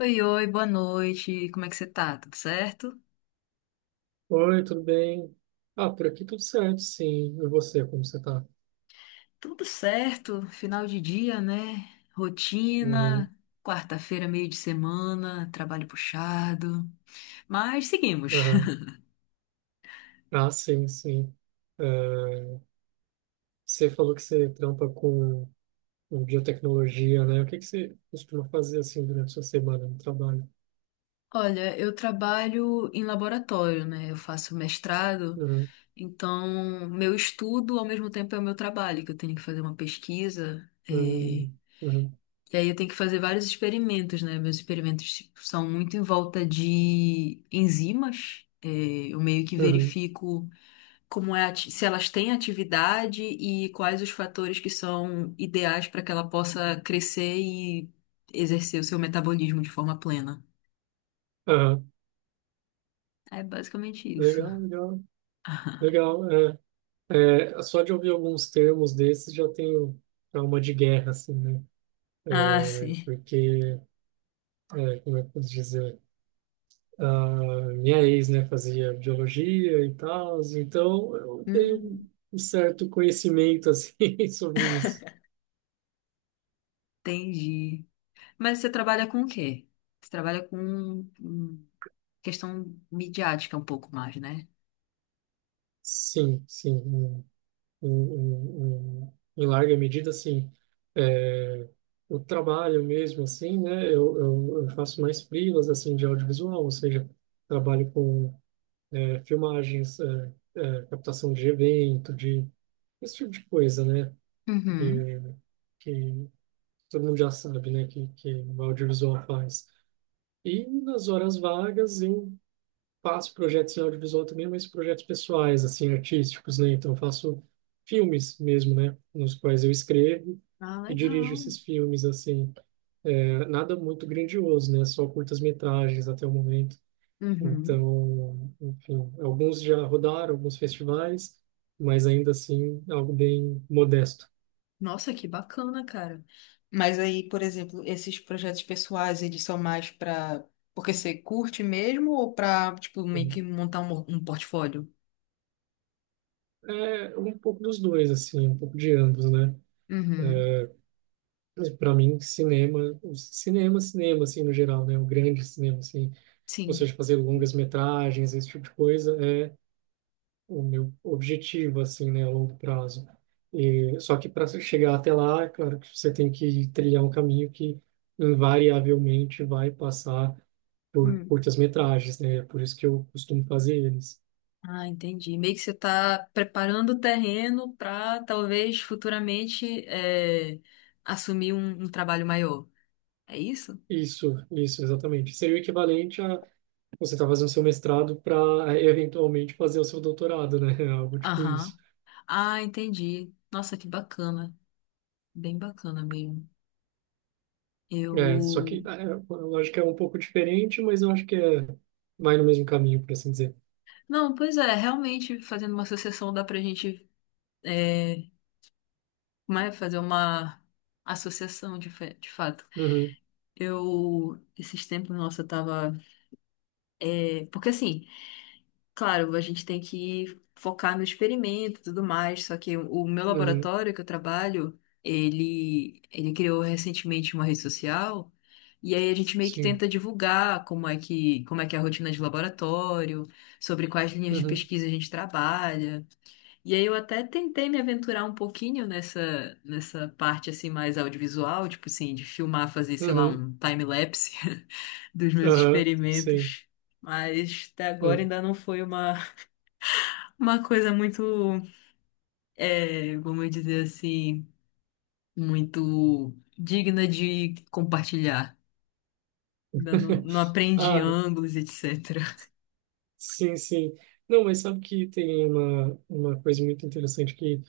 Oi, oi, boa noite. Como é que você tá? Tudo certo? Oi, tudo bem? Ah, por aqui tudo certo, sim. E você, como você tá? Tudo certo. Final de dia, né? Uhum, Rotina, quarta-feira, meio de semana, trabalho puxado. Mas seguimos. uhum. Ah, sim, sim. É, você falou que você trampa com biotecnologia, né? O que que você costuma fazer, assim, durante a sua semana no trabalho? Olha, eu trabalho em laboratório, né? Eu faço mestrado, Uhum, então meu estudo ao mesmo tempo é o meu trabalho, que eu tenho que fazer uma pesquisa. Uhum, uhum, E aí eu tenho que fazer vários experimentos, né? Meus experimentos tipo, são muito em volta de enzimas. É, eu meio que uhum, verifico como é, se elas têm atividade e quais os fatores que são ideais para que ela possa crescer e exercer o seu metabolismo de forma plena. aham. É basicamente isso. Legal, legal, legal. Só de ouvir alguns termos desses já tenho alma de guerra, assim, né? Ah, É, sim. porque, é, como é que eu posso dizer? Ah, minha ex, né, fazia biologia e tal, então eu tenho Hum, um certo conhecimento, assim, sobre isso. Entendi. Mas você trabalha com o quê? Você trabalha com questão midiática um pouco mais, né? Sim, sim, em larga medida, assim, é, o trabalho mesmo, assim, né, eu faço mais freelas, assim, de audiovisual, ou seja, trabalho com é, filmagens, é, captação de evento, de esse tipo de coisa, né, que, Uhum. que todo mundo já sabe, né, que o audiovisual faz. E nas horas vagas eu faço projetos em audiovisual também, mas projetos pessoais, assim, artísticos, né? Então eu faço filmes mesmo, né, nos quais eu escrevo Ah, e dirijo legal. esses filmes, assim. É, nada muito grandioso, né? Só curtas-metragens até o momento. Uhum. Então, enfim, alguns já rodaram, alguns festivais, mas ainda assim algo bem modesto. Nossa, que bacana, cara. Mas aí, por exemplo, esses projetos pessoais, eles são mais para porque você curte mesmo ou para, tipo, meio que montar um portfólio? É um pouco dos dois, assim, um pouco de ambos, né? Uhum. Para mim, cinema, cinema, cinema, assim, no geral, né? O grande cinema, assim, ou Sim. seja, fazer longas metragens, esse tipo de coisa, é o meu objetivo, assim, né, a longo prazo. E, só que para chegar até lá, é claro que você tem que trilhar um caminho que invariavelmente vai passar por Hum. curtas metragens, né? É por isso que eu costumo fazer eles. Ah, entendi. Meio que você está preparando o terreno para talvez futuramente assumir um trabalho maior. É isso? Isso, exatamente. Seria o equivalente a você estar fazendo seu mestrado para eventualmente fazer o seu doutorado, né? Algo tipo isso. Aham. Ah, entendi. Nossa, que bacana. Bem bacana mesmo. É, só Eu que é, a lógica é um pouco diferente, mas eu acho que é, vai no mesmo caminho, por assim dizer. Não, pois é, realmente fazendo uma associação dá pra gente é, como é, fazer uma associação de, de fato. Uhum, Eu, esses tempos, nossa, eu tava. Porque assim, claro, a gente tem que focar no experimento e tudo mais, só que o meu uhum, laboratório que eu trabalho, ele criou recentemente uma rede social. E aí a gente meio que sim. tenta divulgar como é que é a rotina de laboratório, sobre quais linhas de Uhum, pesquisa a gente trabalha. E aí eu até tentei me aventurar um pouquinho nessa parte assim mais audiovisual, tipo assim, de filmar, fazer, sei lá, uhum, um time-lapse dos meus aham, sim. experimentos. Mas até agora Hum. ainda não foi uma coisa muito, vamos dizer assim, muito digna de compartilhar. Ainda não, não aprendi Ah, ângulos, etc. sim, sim. Não, mas sabe que tem uma coisa muito interessante que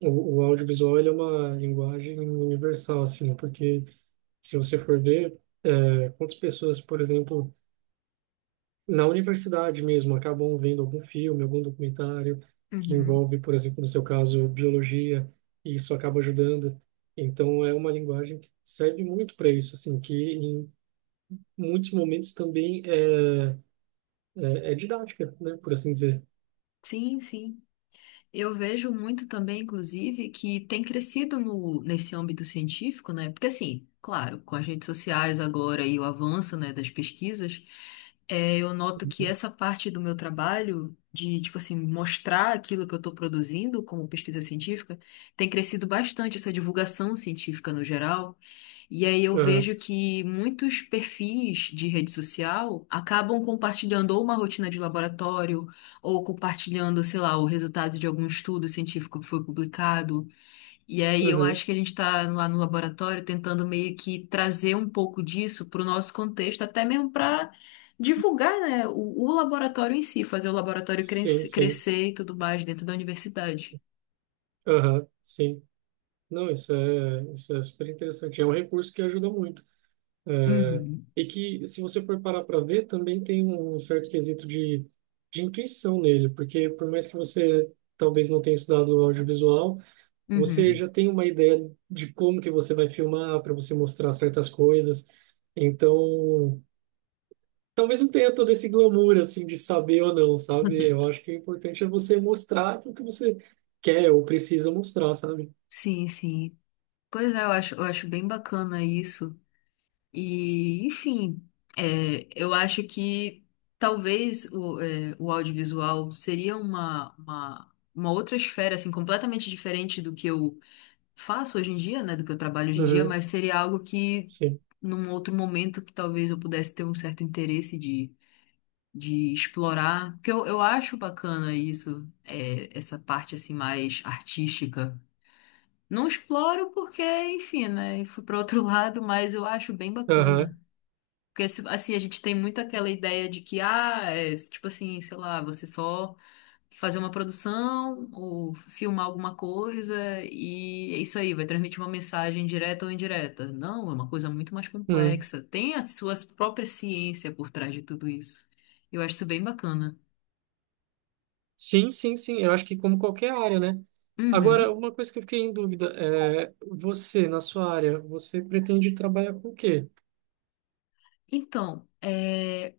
o audiovisual ele é uma linguagem universal, assim, né? Porque se você for ver, é, quantas pessoas, por exemplo, na universidade mesmo, acabam vendo algum filme, algum documentário que Uhum. envolve, por exemplo, no seu caso, biologia, e isso acaba ajudando. Então, é uma linguagem que serve muito para isso, assim, que em muitos momentos também é didática, né, por assim dizer. Sim, sim. Eu vejo muito também, inclusive, que tem crescido no, nesse âmbito científico, né? Porque, assim, claro, com as redes sociais agora e o avanço, né, das pesquisas, eu noto que essa parte do meu trabalho, de, tipo assim, mostrar aquilo que eu estou produzindo como pesquisa científica, tem crescido bastante, essa divulgação científica no geral. E aí eu Aham, vejo que muitos perfis de rede social acabam compartilhando ou uma rotina de laboratório, ou compartilhando, sei lá, o resultado de algum estudo científico que foi publicado. E aí eu uhum, acho que a gente está lá no laboratório tentando meio que trazer um pouco disso para o nosso contexto, até mesmo para divulgar, né, o laboratório em si, fazer o laboratório sim, crescer, sim, crescer e tudo mais dentro da universidade. aham, sim. Não, isso é super interessante. É um recurso que ajuda muito. Uhum, E que, se você for parar para ver, também tem um certo quesito de intuição nele, porque por mais que você talvez não tenha estudado audiovisual, você uhum. já tem uma ideia de como que você vai filmar, para você mostrar certas coisas. Então, talvez não tenha todo esse glamour, assim, de saber ou não, sabe? Eu acho que o importante é você mostrar o que você quer ou precisa mostrar, sabe? Sim, sim. Pois é, eu acho bem bacana isso. E, enfim, eu acho que talvez o audiovisual seria uma outra esfera, assim, completamente diferente do que eu faço hoje em dia, né, do que eu trabalho hoje em dia, Uhum, mas seria algo que, sim. num outro momento, que talvez eu pudesse ter um certo interesse de explorar, porque eu acho bacana isso, essa parte, assim, mais artística. Não exploro porque, enfim, né, fui para outro lado, mas eu acho bem Aham. bacana. Porque, assim, a gente tem muito aquela ideia de que, ah, tipo assim, sei lá, você só fazer uma produção ou filmar alguma coisa e é isso aí, vai transmitir uma mensagem direta ou indireta. Não, é uma coisa muito mais Uhum. complexa. Tem a sua própria ciência por trás de tudo isso. Eu acho isso bem bacana. Sim, sim, sim. Eu acho que como qualquer área, né? Uhum. Agora, uma coisa que eu fiquei em dúvida é você, na sua área, você pretende trabalhar com o quê? Então,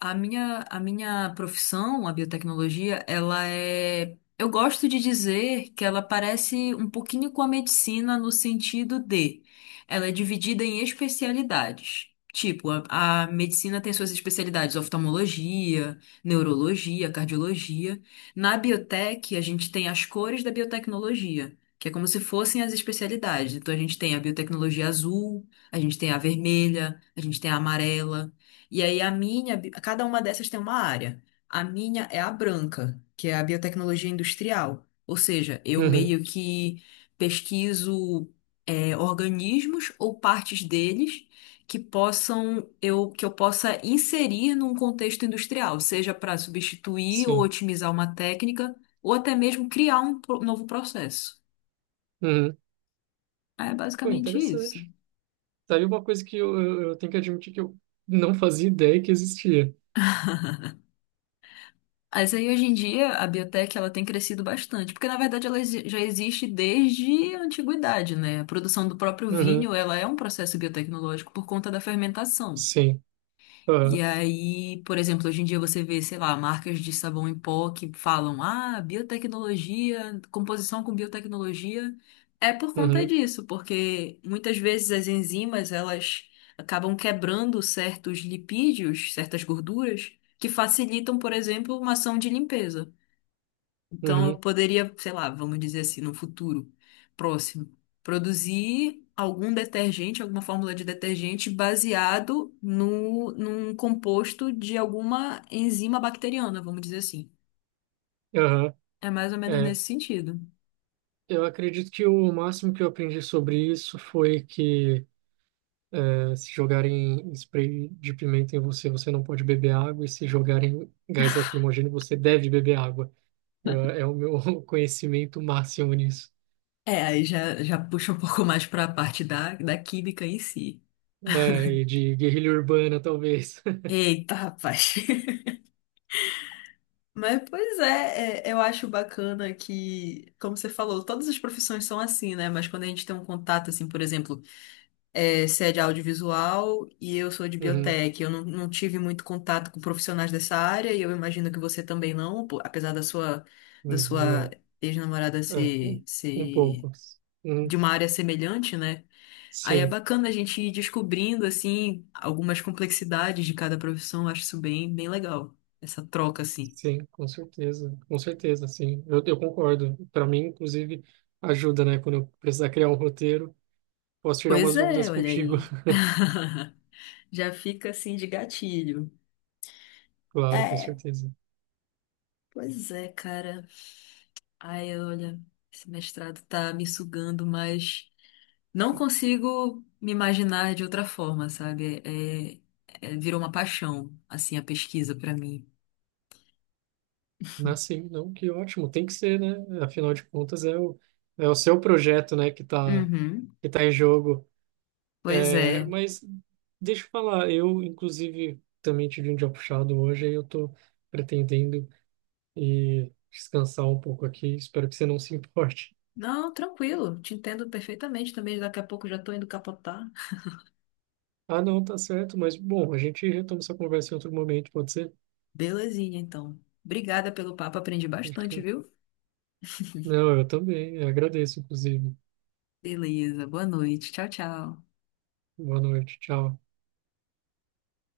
a minha, profissão, a biotecnologia, ela é. Eu gosto de dizer que ela parece um pouquinho com a medicina no sentido de ela é dividida em especialidades. Tipo, a medicina tem suas especialidades, oftalmologia, neurologia, cardiologia. Na biotech, a gente tem as cores da biotecnologia, que é como se fossem as especialidades. Então, a gente tem a biotecnologia azul, a gente tem a vermelha, a gente tem a amarela. E aí cada uma dessas tem uma área. A minha é a branca, que é a biotecnologia industrial. Ou seja, eu Uhum, meio que pesquiso organismos ou partes deles que eu possa inserir num contexto industrial, seja para substituir ou sim. otimizar uma técnica, ou até mesmo criar um novo processo. Uhum. É Pô, basicamente isso. interessante. Tá aí uma coisa que eu tenho que admitir que eu não fazia ideia que existia. Mas aí hoje em dia a biotech ela tem crescido bastante, porque na verdade ela já existe desde a antiguidade, né? A produção do próprio Uhum, vinho, ela é um processo biotecnológico por conta da fermentação. sim. E Aham, aí, por exemplo, hoje em dia você vê, sei lá, marcas de sabão em pó que falam: "Ah, biotecnologia, composição com biotecnologia". É por conta uhum, disso, porque muitas vezes as enzimas, elas acabam quebrando certos lipídios, certas gorduras que facilitam, por exemplo, uma ação de limpeza. Então, eu uhum, poderia, sei lá, vamos dizer assim, no futuro próximo, produzir algum detergente, alguma fórmula de detergente baseado no, num composto de alguma enzima bacteriana, vamos dizer assim. aham. É mais ou menos É, nesse sentido. eu acredito que o máximo que eu aprendi sobre isso foi que é, se jogarem spray de pimenta em você, você não pode beber água, e se jogarem gás lacrimogêneo, você deve beber água. É o meu conhecimento máximo nisso. É, aí já, já puxa um pouco mais para a parte da química em si. É, e de guerrilha urbana, talvez. Eita, rapaz. Mas, pois é, eu acho bacana que, como você falou, todas as profissões são assim, né? Mas quando a gente tem um contato, assim, por exemplo, se é audiovisual e eu sou de Uhum, biotech. Eu não, não tive muito contato com profissionais dessa área e eu imagino que você também não, pô, apesar da sua, da uhum, sua não. ex-namorada É, ser, um ser pouco. Uhum, de uma área semelhante, né? Aí é sim, bacana a gente ir descobrindo, assim, algumas complexidades de cada profissão. Eu acho isso bem, bem legal, essa troca, assim. sim, com certeza. Com certeza, sim. Eu concordo. Para mim, inclusive, ajuda, né? Quando eu precisar criar um roteiro, posso tirar Pois umas dúvidas é, olha contigo. aí. Já fica assim de gatilho. Claro, com É, certeza. pois é, cara. Ai, olha, esse mestrado tá me sugando, mas não consigo me imaginar de outra forma, sabe? Virou uma paixão, assim, a pesquisa pra mim. Mas sim, não, que ótimo. Tem que ser, né? Afinal de contas, é é o seu projeto, né, Uhum. que tá em jogo. Pois É, é. mas deixa eu falar, eu inclusive também tive um dia puxado hoje, aí eu tô pretendendo ir descansar um pouco aqui, espero que você não se importe. Não, tranquilo, te entendo perfeitamente também. Daqui a pouco já tô indo capotar. Ah, não, tá certo, mas bom, a gente retoma essa conversa em outro momento, pode ser? Belezinha, então. Obrigada pelo papo, aprendi bastante, viu? Não, eu também, eu agradeço, inclusive. Beleza, boa noite. Tchau, tchau. Boa noite, tchau.